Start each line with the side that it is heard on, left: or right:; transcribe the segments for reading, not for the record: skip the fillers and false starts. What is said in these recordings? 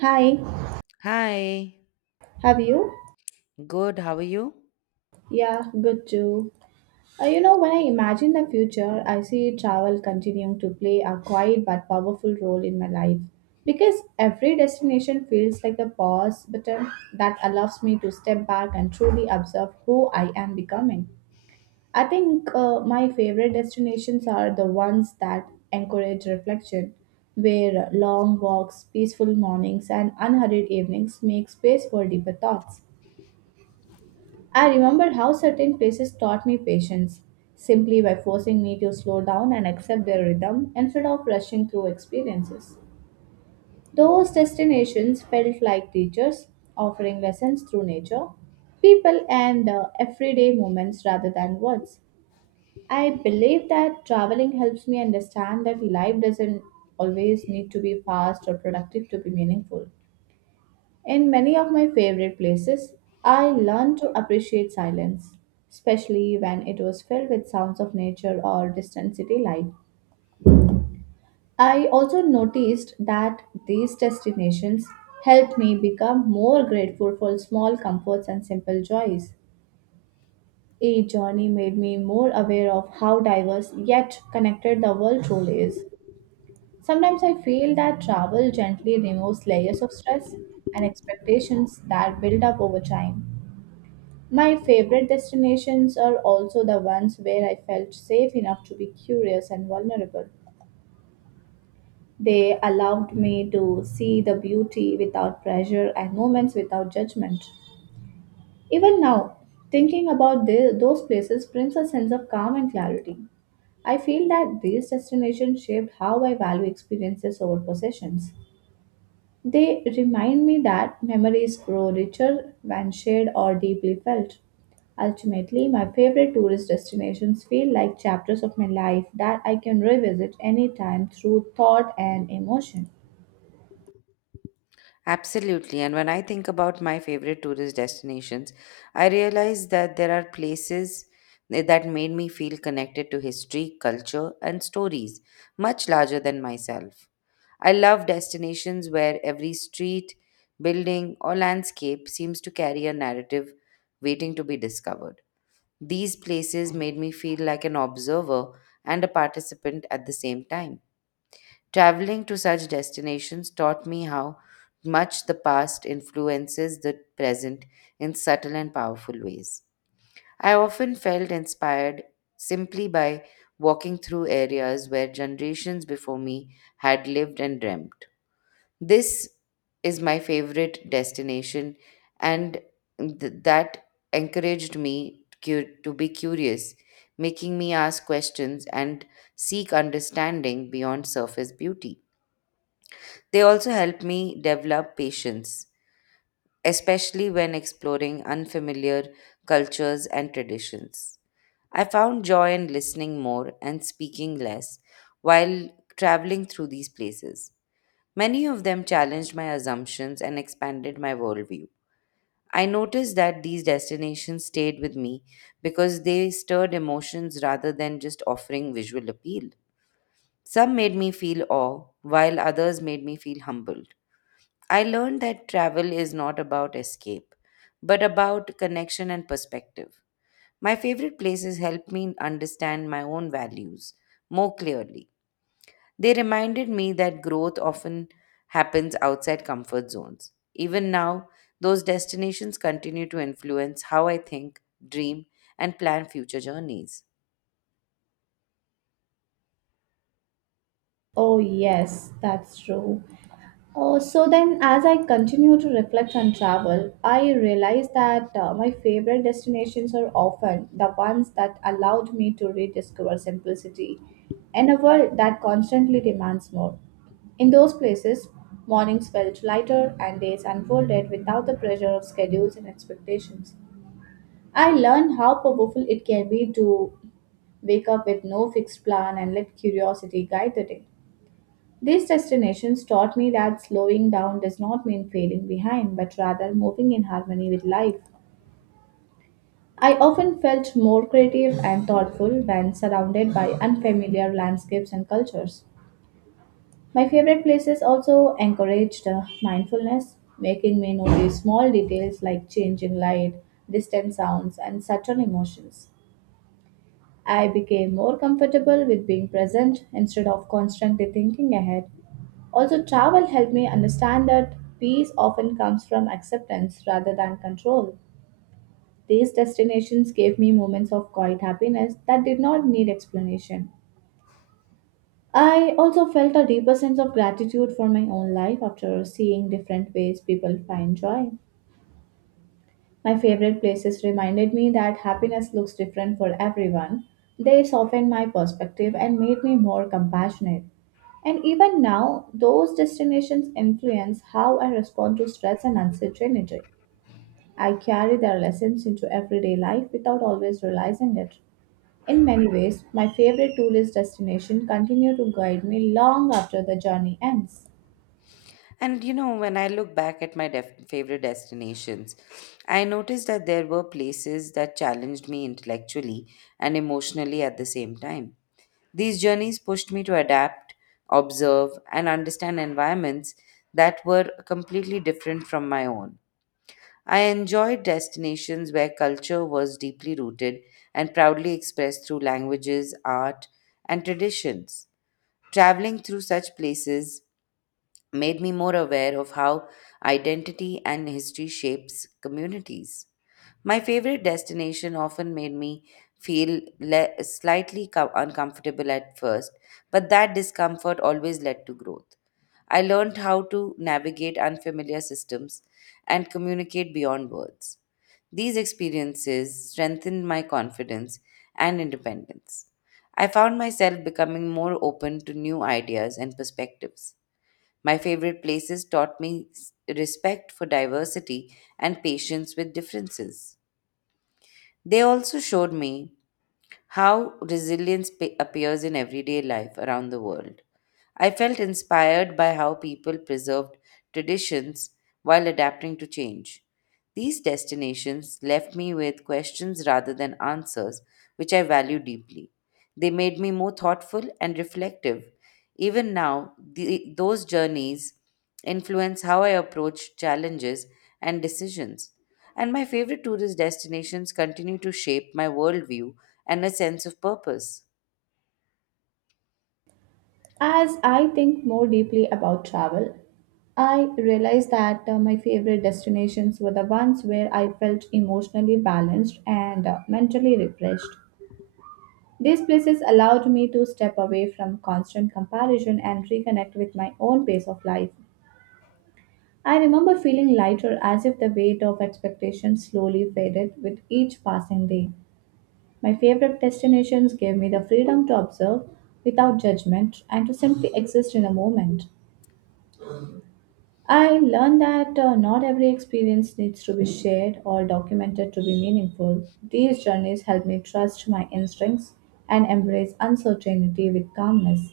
right: Hi,
left: Hi,
right: have you?
left: good, how are you?
right: Yeah, good too. When I imagine the future, I see travel continuing to play a quiet but powerful role in my life because every destination feels like a pause button that allows me to step back and truly observe who I am becoming. I think my favorite destinations are the ones that encourage reflection, where long walks, peaceful mornings, and unhurried evenings make space for deeper thoughts. I remember how certain places taught me patience simply by forcing me to slow down and accept their rhythm instead of rushing through experiences. Those destinations felt like teachers offering lessons through nature, people, and everyday moments rather than words. I believe that traveling helps me understand that life doesn't always need to be fast or productive to be meaningful. In many of my favorite places, I learned to appreciate silence, especially when it was filled with sounds of nature or distant city life. I also noticed that these destinations helped me become more grateful for small comforts and simple joys. Each journey made me more aware of how diverse yet connected the world truly is. Sometimes I feel that travel gently removes layers of stress and expectations that build up over time. My favorite destinations are also the ones where I felt safe enough to be curious and vulnerable. They allowed me to see the beauty without pressure and moments without judgment. Even now, thinking about those places brings a sense of calm and clarity. I feel that these destinations shaped how I value experiences over possessions. They remind me that memories grow richer when shared or deeply felt. Ultimately, my favorite tourist destinations feel like chapters of my life that I can revisit anytime through thought and emotion.
left: Absolutely. And when I think about my favorite tourist destinations, I realize that there are places that made me feel connected to history, culture, and stories much larger than myself. I love destinations where every street, building, or landscape seems to carry a narrative waiting to be discovered. These places made me feel like an observer and a participant at the same time. Traveling to such destinations taught me how much the past influences the present in subtle and powerful ways. I often felt inspired simply by walking through areas where generations before me had lived and dreamt. This is my favorite destination, and that encouraged me to be curious, making me ask questions and seek understanding beyond surface beauty. They also help me develop patience, especially when exploring unfamiliar cultures and traditions. I found joy in listening more and speaking less while traveling through these places. Many of them challenged my assumptions and expanded my worldview. I noticed that these destinations stayed with me because they stirred emotions rather than just offering visual appeal. Some made me feel awe, while others made me feel humbled. I learned that travel is not about escape, but about connection and perspective. My favorite places helped me understand my own values more clearly. They reminded me that growth often happens outside comfort zones. Even now, those destinations continue to influence how I think, dream, and plan future journeys.
right: Oh, yes, that's true. Oh, so then, as I continue to reflect on travel, I realize that my favorite destinations are often the ones that allowed me to rediscover simplicity in a world that constantly demands more. In those places, mornings felt lighter and days unfolded without the pressure of schedules and expectations. I learned how powerful it can be to wake up with no fixed plan and let curiosity guide the day. These destinations taught me that slowing down does not mean failing behind, but rather moving in harmony with life. I often felt more creative and thoughtful when surrounded by unfamiliar landscapes and cultures. My favorite places also encouraged mindfulness, making me notice small details like changing light, distant sounds, and subtle emotions. I became more comfortable with being present instead of constantly thinking ahead. Also, travel helped me understand that peace often comes from acceptance rather than control. These destinations gave me moments of quiet happiness that did not need explanation. I also felt a deeper sense of gratitude for my own life after seeing different ways people find joy. My favorite places reminded me that happiness looks different for everyone. They softened my perspective and made me more compassionate. And even now, those destinations influence how I respond to stress and uncertainty. I carry their lessons into everyday life without always realizing it. In many ways, my favorite tourist destination continue to guide me long after the journey ends.
left: And you know, when I look back at my favorite destinations, I noticed that there were places that challenged me intellectually and emotionally at the same time. These journeys pushed me to adapt, observe, and understand environments that were completely different from my own. I enjoyed destinations where culture was deeply rooted and proudly expressed through languages, art, and traditions. Traveling through such places made me more aware of how identity and history shapes communities. My favorite destination often made me feel slightly uncomfortable at first, but that discomfort always led to growth. I learned how to navigate unfamiliar systems and communicate beyond words. These experiences strengthened my confidence and independence. I found myself becoming more open to new ideas and perspectives. My favorite places taught me respect for diversity and patience with differences. They also showed me how resilience appears in everyday life around the world. I felt inspired by how people preserved traditions while adapting to change. These destinations left me with questions rather than answers, which I value deeply. They made me more thoughtful and reflective. Even now, those journeys influence how I approach challenges and decisions. And my favorite tourist destinations continue to shape my worldview and a sense of purpose.
right: As I think more deeply about travel, I realized that my favorite destinations were the ones where I felt emotionally balanced and mentally refreshed. These places allowed me to step away from constant comparison and reconnect with my own pace of life. I remember feeling lighter as if the weight of expectations slowly faded with each passing day. My favorite destinations gave me the freedom to observe without judgment and to simply exist in the moment. I learned that not every experience needs to be shared or documented to be meaningful. These journeys helped me trust my instincts and embrace uncertainty with calmness.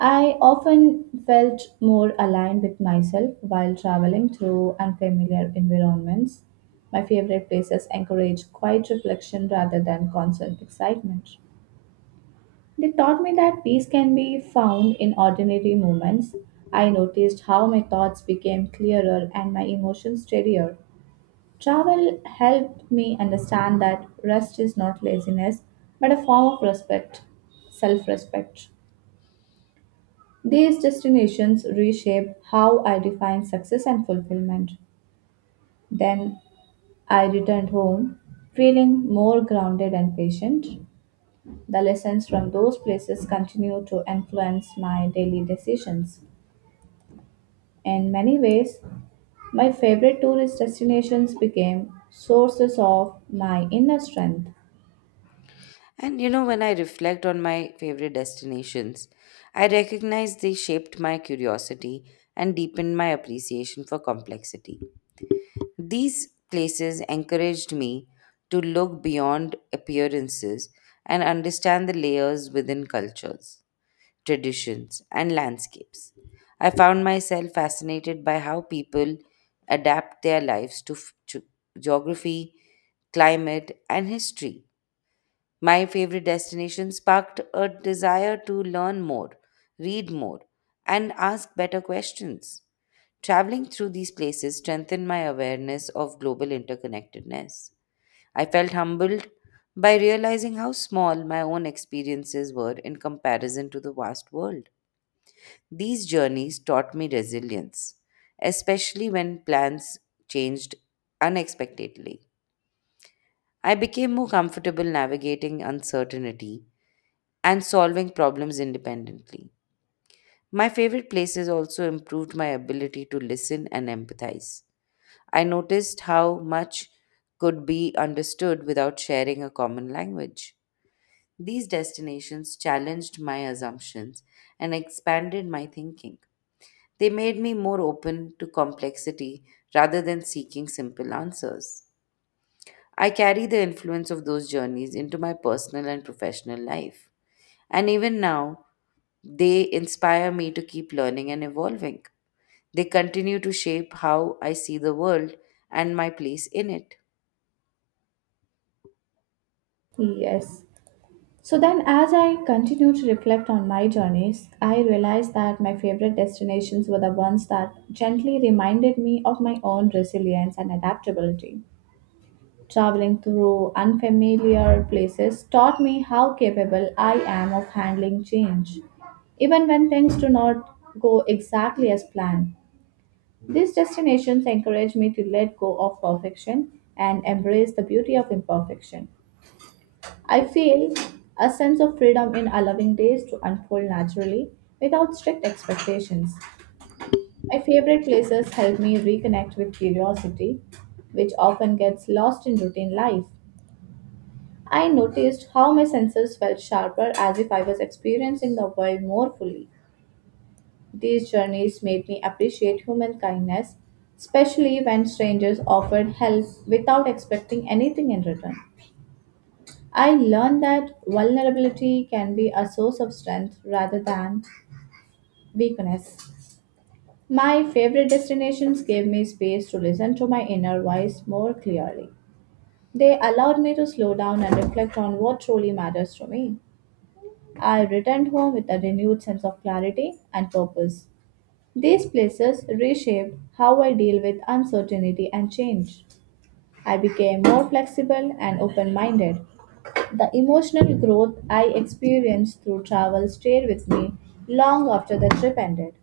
right: I often felt more aligned with myself while traveling through unfamiliar environments. My favorite places encourage quiet reflection rather than constant excitement. They taught me that peace can be found in ordinary moments. I noticed how my thoughts became clearer and my emotions steadier. Travel helped me understand that rest is not laziness, but a form of respect, self respect. These destinations reshape how I define success and fulfillment. Then I returned home feeling more grounded and patient. The lessons from those places continue to influence my daily decisions. In many ways, my favorite tourist destinations became sources of my inner strength.
left: And you know, when I reflect on my favorite destinations, I recognize they shaped my curiosity and deepened my appreciation for complexity. These places encouraged me to look beyond appearances and understand the layers within cultures, traditions, and landscapes. I found myself fascinated by how people adapt their lives to geography, climate, and history. My favorite destination sparked a desire to learn more, read more, and ask better questions. Traveling through these places strengthened my awareness of global interconnectedness. I felt humbled by realizing how small my own experiences were in comparison to the vast world. These journeys taught me resilience, especially when plans changed unexpectedly. I became more comfortable navigating uncertainty and solving problems independently. My favorite places also improved my ability to listen and empathize. I noticed how much could be understood without sharing a common language. These destinations challenged my assumptions and expanded my thinking. They made me more open to complexity rather than seeking simple answers. I carry the influence of those journeys into my personal and professional life. And even now, they inspire me to keep learning and evolving. They continue to shape how I see the world and my place in it.
right: Yes. So then, as I continue to reflect on my journeys, I realized that my favorite destinations were the ones that gently reminded me of my own resilience and adaptability. Traveling through unfamiliar places taught me how capable I am of handling change, even when things do not go exactly as planned. These destinations encourage me to let go of perfection and embrace the beauty of imperfection. I feel a sense of freedom in allowing days to unfold naturally without strict expectations. My favorite places help me reconnect with curiosity, which often gets lost in routine life. I noticed how my senses felt sharper as if I was experiencing the world more fully. These journeys made me appreciate human kindness, especially when strangers offered help without expecting anything in return. I learned that vulnerability can be a source of strength rather than weakness. My favorite destinations gave me space to listen to my inner voice more clearly. They allowed me to slow down and reflect on what truly matters to me. I returned home with a renewed sense of clarity and purpose. These places reshaped how I deal with uncertainty and change. I became more flexible and open minded. The emotional growth I experienced through travel stayed with me long after the trip ended.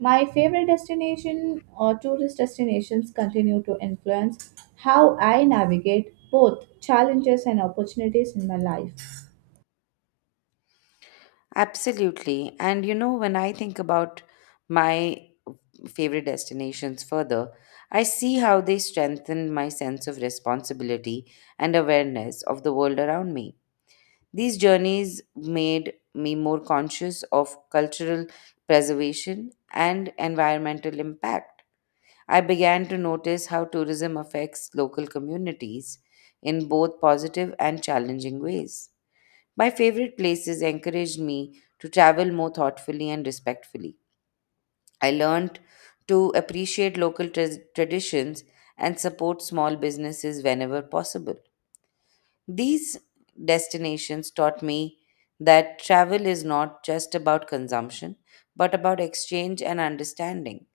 right: My favorite destination or tourist destinations continue to influence how I navigate both challenges and opportunities in my life.
left: Absolutely. And you know, when I think about my favorite destinations further, I see how they strengthen my sense of responsibility and awareness of the world around me. These journeys made me more conscious of cultural preservation and environmental impact. I began to notice how tourism affects local communities in both positive and challenging ways. My favorite places encouraged me to travel more thoughtfully and respectfully. I learned to appreciate local traditions and support small businesses whenever possible. These destinations taught me that travel is not just about consumption, but about exchange and understanding.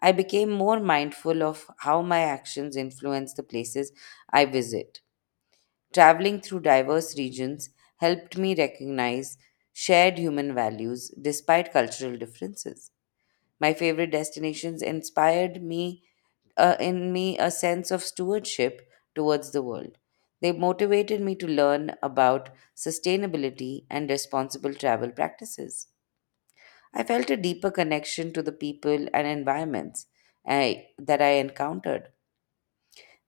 left: I became more mindful of how my actions influence the places I visit. Traveling through diverse regions helped me recognize shared human values despite cultural differences. My favorite destinations inspired me in me a sense of stewardship towards the world. They motivated me to learn about sustainability and responsible travel practices. I felt a deeper connection to the people and environments that I encountered.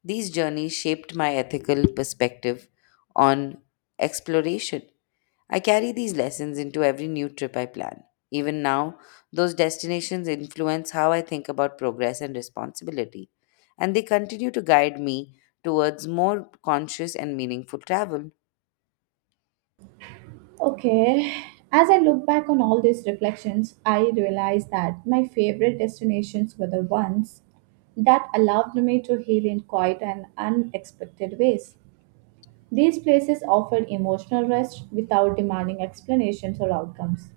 left: These journeys shaped my ethical perspective on exploration. I carry these lessons into every new trip I plan. Even now, those destinations influence how I think about progress and responsibility, and they continue to guide me towards more conscious and meaningful travel.
right: Okay. As I look back on all these reflections, I realize that my favorite destinations were the ones that allowed me to heal in quiet and unexpected ways. These places offered emotional rest without demanding explanations or outcomes.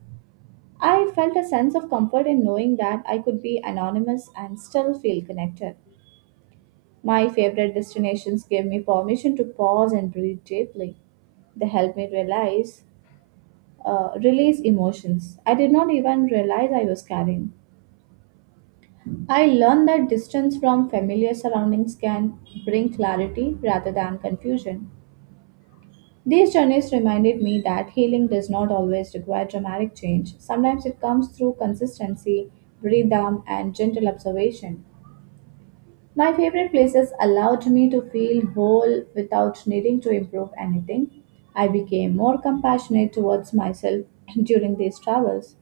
right: I felt a sense of comfort in knowing that I could be anonymous and still feel connected. My favorite destinations gave me permission to pause and breathe deeply. They helped me realize release emotions I did not even realize I was carrying. I learned that distance from familiar surroundings can bring clarity rather than confusion. These journeys reminded me that healing does not always require dramatic change. Sometimes it comes through consistency, rhythm, and gentle observation. My favorite places allowed me to feel whole without needing to improve anything. I became more compassionate towards myself during these travels.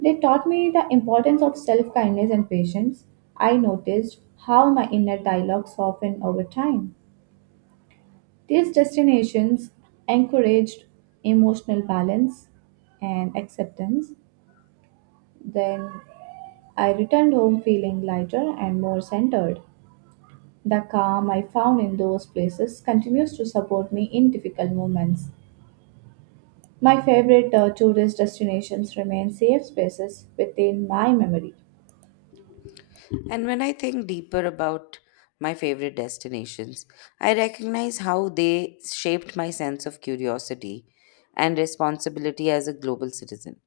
right: They taught me the importance of self kindness and patience. I noticed how my inner dialogue softened over time. These destinations encouraged emotional balance and acceptance. Then I returned home feeling lighter and more centered. The calm I found in those places continues to support me in difficult moments. My favorite tourist destinations remain safe spaces within my memory.
left: And when I think deeper about my favorite destinations, I recognize how they shaped my sense of curiosity and responsibility as a global citizen.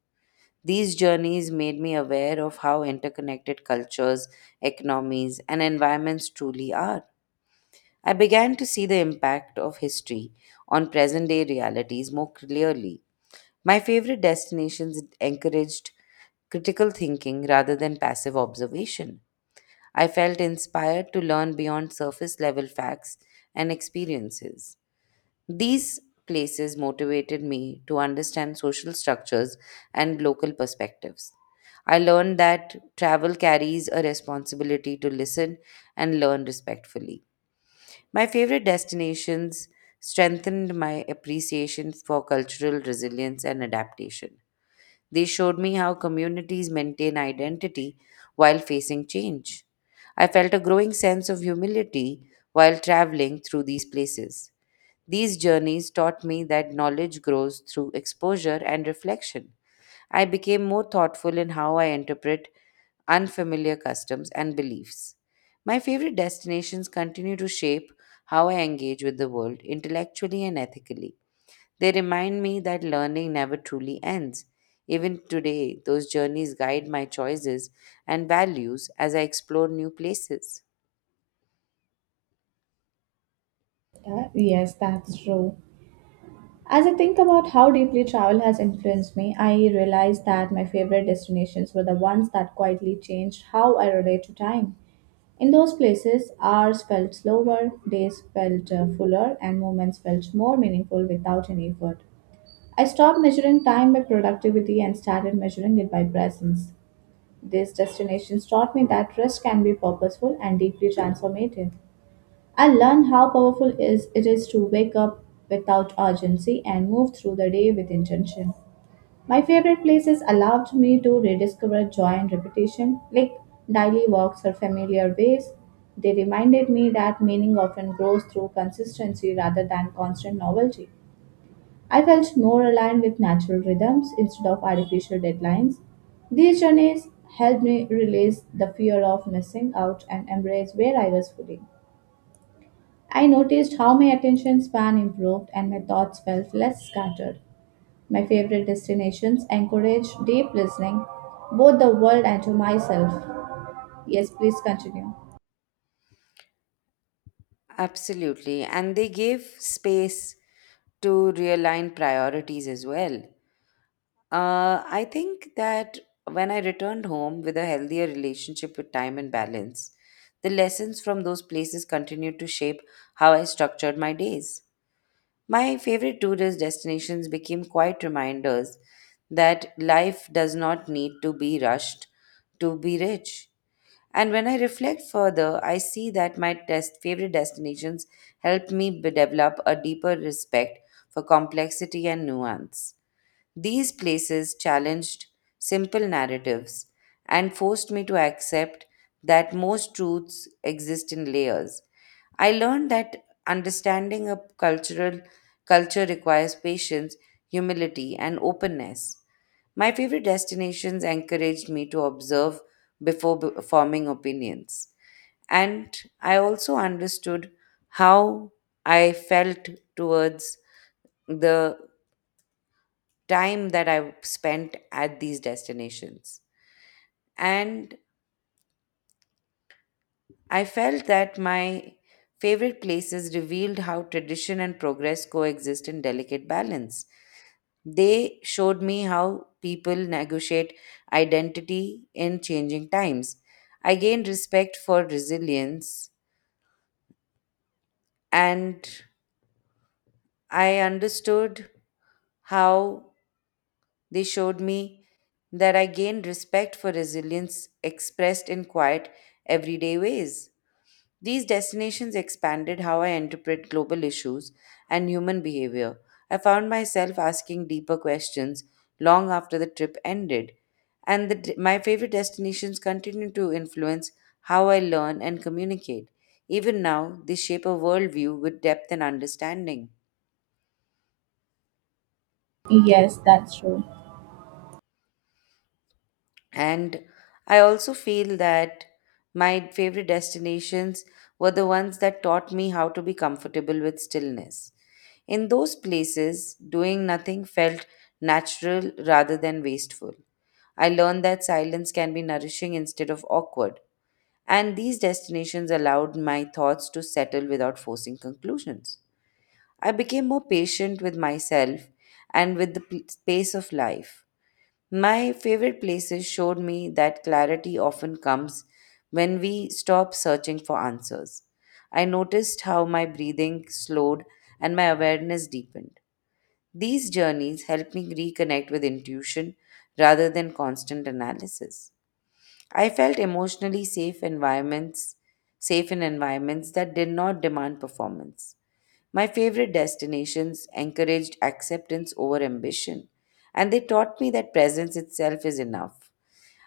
left: These journeys made me aware of how interconnected cultures, economies, and environments truly are. I began to see the impact of history on present day realities more clearly. My favorite destinations encouraged critical thinking rather than passive observation. I felt inspired to learn beyond surface level facts and experiences. These places motivated me to understand social structures and local perspectives. I learned that travel carries a responsibility to listen and learn respectfully. My favorite destinations strengthened my appreciation for cultural resilience and adaptation. They showed me how communities maintain identity while facing change. I felt a growing sense of humility while traveling through these places. These journeys taught me that knowledge grows through exposure and reflection. I became more thoughtful in how I interpret unfamiliar customs and beliefs. My favorite destinations continue to shape how I engage with the world intellectually and ethically. They remind me that learning never truly ends. Even today, those journeys guide my choices and values as I explore new places.
right: Yes, that's true. As I think about how deeply travel has influenced me, I realize that my favorite destinations were the ones that quietly changed how I relate to time. In those places, hours felt slower, days felt fuller, and moments felt more meaningful without any effort. I stopped measuring time by productivity and started measuring it by presence. These destinations taught me that rest can be purposeful and deeply transformative. I learned how powerful is it is to wake up without urgency and move through the day with intention. My favorite places allowed me to rediscover joy and repetition, like daily walks or familiar ways. They reminded me that meaning often grows through consistency rather than constant novelty. I felt more aligned with natural rhythms instead of artificial deadlines. These journeys helped me release the fear of missing out and embrace where I was fully. I noticed how my attention span improved and my thoughts felt less scattered. My favorite destinations encourage deep listening, both the world and to myself. Yes, please continue.
left: Absolutely. And they give space to realign priorities as well. I think that when I returned home with a healthier relationship with time and balance, the lessons from those places continued to shape how I structured my days. My favorite tourist destinations became quite reminders that life does not need to be rushed to be rich. And when I reflect further, I see that my test favorite destinations help me develop a deeper respect for complexity and nuance. These places challenged simple narratives and forced me to accept that most truths exist in layers. I learned that understanding a cultural culture requires patience, humility, and openness. My favorite destinations encouraged me to observe before forming opinions. And I also understood how I felt towards the time that I spent at these destinations. And I felt that my favorite places revealed how tradition and progress coexist in delicate balance. They showed me how people negotiate identity in changing times. I gained respect for resilience, and I understood how they showed me that I gained respect for resilience expressed in quiet, everyday ways. These destinations expanded how I interpret global issues and human behavior. I found myself asking deeper questions long after the trip ended, and my favorite destinations continue to influence how I learn and communicate. Even now, they shape a worldview with depth and understanding.
right: Yes, that's true.
left: And I also feel that my favorite destinations were the ones that taught me how to be comfortable with stillness. In those places, doing nothing felt natural rather than wasteful. I learned that silence can be nourishing instead of awkward. And these destinations allowed my thoughts to settle without forcing conclusions. I became more patient with myself and with the pace of life. My favorite places showed me that clarity often comes when we stop searching for answers. I noticed how my breathing slowed and my awareness deepened. These journeys helped me reconnect with intuition rather than constant analysis. I felt safe in environments that did not demand performance. My favorite destinations encouraged acceptance over ambition, and they taught me that presence itself is enough.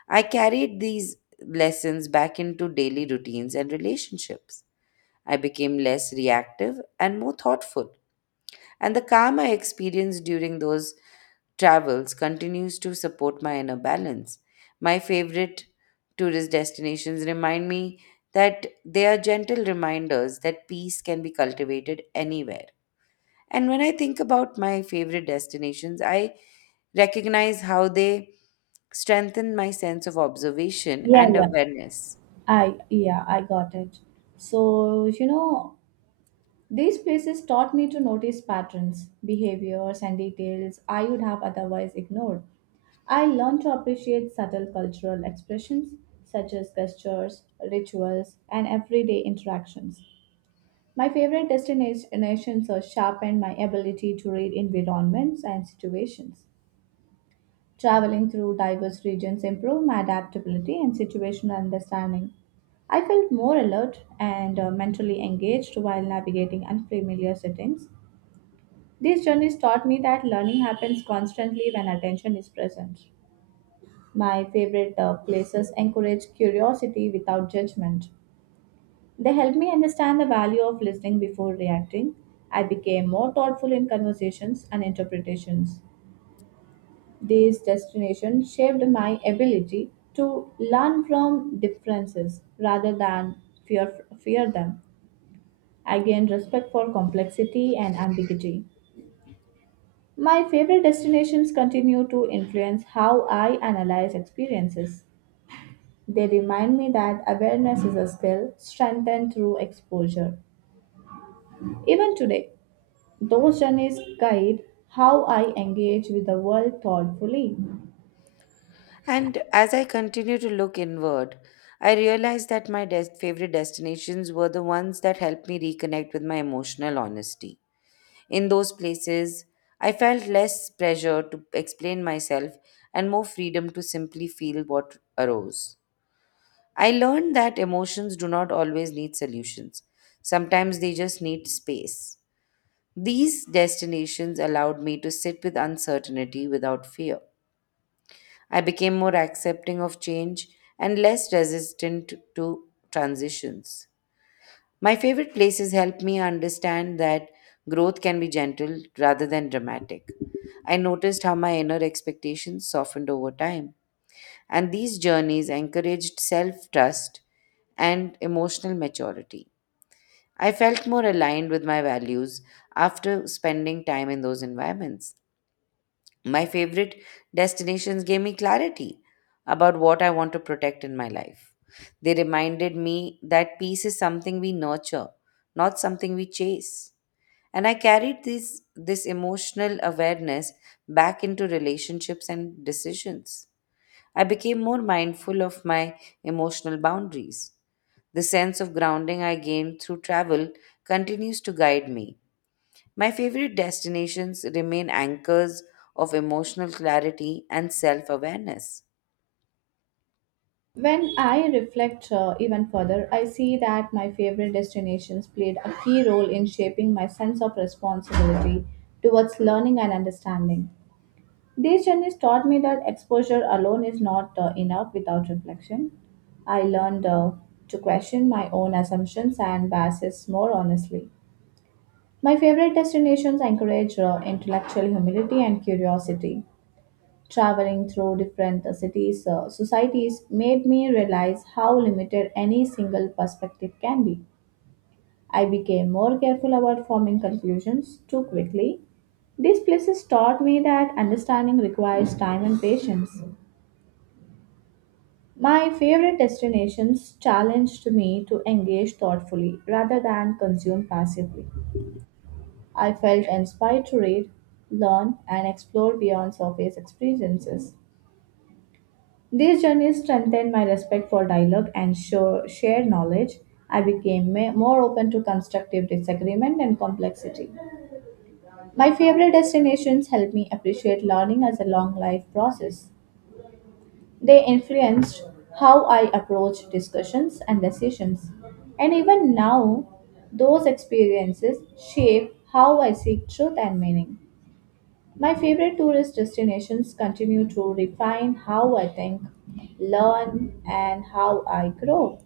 left: I carried these lessons back into daily routines and relationships. I became less reactive and more thoughtful, and the calm I experienced during those travels continues to support my inner balance. My favorite tourist destinations remind me that they are gentle reminders that peace can be cultivated anywhere. And when I think about my favorite destinations, I recognize how they strengthen my sense of observation
right: Yeah,
left: and
right: yeah.
left: awareness.
right: I Yeah, I got it. So, these places taught me to notice patterns, behaviors, and details I would have otherwise ignored. I learned to appreciate subtle cultural expressions such as gestures, rituals, and everyday interactions. My favorite destinations have sharpened my ability to read environments and situations. Traveling through diverse regions improved my adaptability and situational understanding. I felt more alert and mentally engaged while navigating unfamiliar settings. These journeys taught me that learning happens constantly when attention is present. My favorite places encourage curiosity without judgment. They help me understand the value of listening before reacting. I became more thoughtful in conversations and interpretations. These destinations shaped my ability to learn from differences rather than fear them. I gained respect for complexity and ambiguity. My favorite destinations continue to influence how I analyze experiences. They remind me that awareness is a skill strengthened through exposure. Even today, those journeys guide how I engage with the world thoughtfully.
left: And as I continue to look inward, I realize that my favorite destinations were the ones that helped me reconnect with my emotional honesty. In those places, I felt less pressure to explain myself and more freedom to simply feel what arose. I learned that emotions do not always need solutions. Sometimes they just need space. These destinations allowed me to sit with uncertainty without fear. I became more accepting of change and less resistant to transitions. My favorite places helped me understand that growth can be gentle rather than dramatic. I noticed how my inner expectations softened over time. And these journeys encouraged self trust and emotional maturity. I felt more aligned with my values after spending time in those environments. My favorite destinations gave me clarity about what I want to protect in my life. They reminded me that peace is something we nurture, not something we chase. And I carried this emotional awareness back into relationships and decisions. I became more mindful of my emotional boundaries. The sense of grounding I gained through travel continues to guide me. My favorite destinations remain anchors of emotional clarity and self awareness.
right: When I reflect even further, I see that my favorite destinations played a key role in shaping my sense of responsibility towards learning and understanding. These journeys taught me that exposure alone is not enough without reflection. I learned to question my own assumptions and biases more honestly. My favorite destinations encourage intellectual humility and curiosity. Traveling through different cities, societies made me realize how limited any single perspective can be. I became more careful about forming conclusions too quickly. These places taught me that understanding requires time and patience. My favorite destinations challenged me to engage thoughtfully rather than consume passively. I felt inspired to read, learn, and explore beyond surface experiences. These journeys strengthened my respect for dialogue and shared knowledge. I became more open to constructive disagreement and complexity. My favorite destinations helped me appreciate learning as a long life process. They influenced how I approach discussions and decisions. And even now, those experiences shape how I seek truth and meaning. My favorite tourist destinations continue to refine how I think, learn, and how I grow.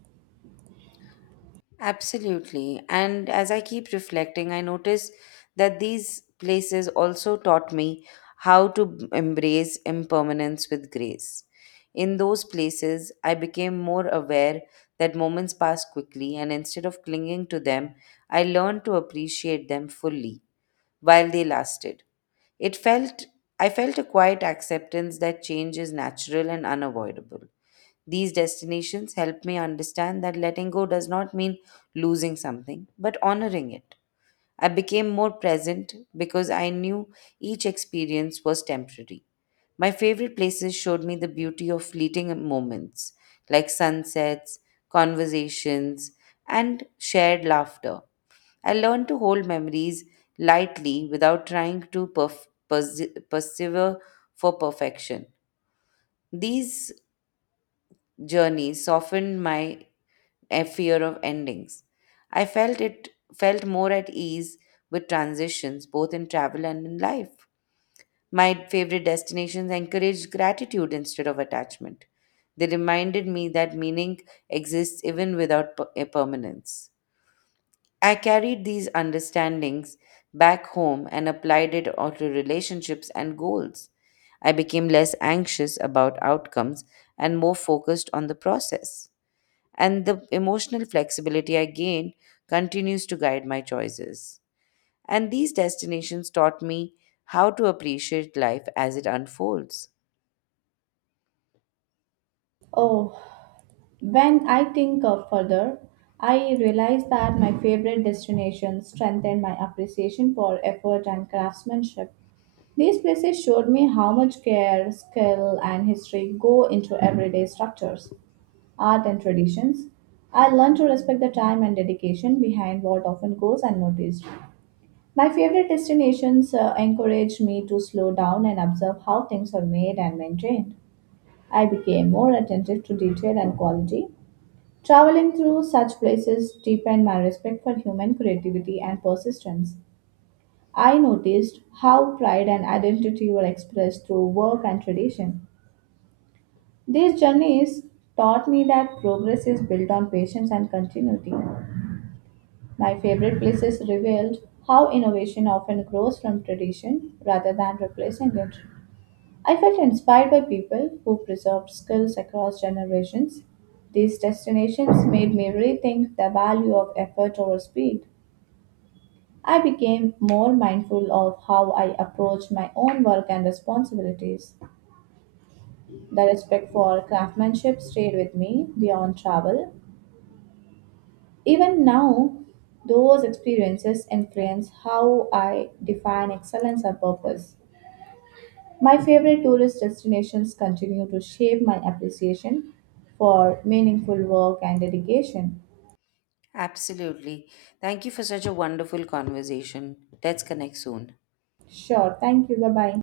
left: Absolutely. And as I keep reflecting, I notice that these places also taught me how to embrace impermanence with grace. In those places, I became more aware that moments pass quickly, and instead of clinging to them, I learned to appreciate them fully while they lasted. It felt I felt a quiet acceptance that change is natural and unavoidable. These destinations help me understand that letting go does not mean losing something, but honoring it. I became more present because I knew each experience was temporary. My favorite places showed me the beauty of fleeting moments, like sunsets, conversations, and shared laughter. I learned to hold memories lightly without trying to persevere for perfection. These journeys softened my a fear of endings. I felt it felt more at ease with transitions, both in travel and in life. My favorite destinations encouraged gratitude instead of attachment. They reminded me that meaning exists even without a permanence. I carried these understandings back home and applied it all to relationships and goals. I became less anxious about outcomes and more focused on the process, and the emotional flexibility I gained continues to guide my choices. And these destinations taught me how to appreciate life as it unfolds.
right: Oh, when I think of further, I realize that my favorite destinations strengthen my appreciation for effort and craftsmanship. These places showed me how much care, skill, and history go into everyday structures, art, and traditions. I learned to respect the time and dedication behind what often goes unnoticed. My favorite destinations encouraged me to slow down and observe how things are made and maintained. I became more attentive to detail and quality. Traveling through such places deepened my respect for human creativity and persistence. I noticed how pride and identity were expressed through work and tradition. These journeys taught me that progress is built on patience and continuity. My favorite places revealed how innovation often grows from tradition rather than replacing it. I felt inspired by people who preserved skills across generations. These destinations made me rethink the value of effort over speed. I became more mindful of how I approached my own work and responsibilities. The respect for craftsmanship stayed with me beyond travel. Even now, those experiences influence how I define excellence and purpose. My favorite tourist destinations continue to shape my appreciation for meaningful work and dedication.
left: Absolutely. Thank you for such a wonderful conversation. Let's connect soon.
right: Sure, thank you. Bye bye.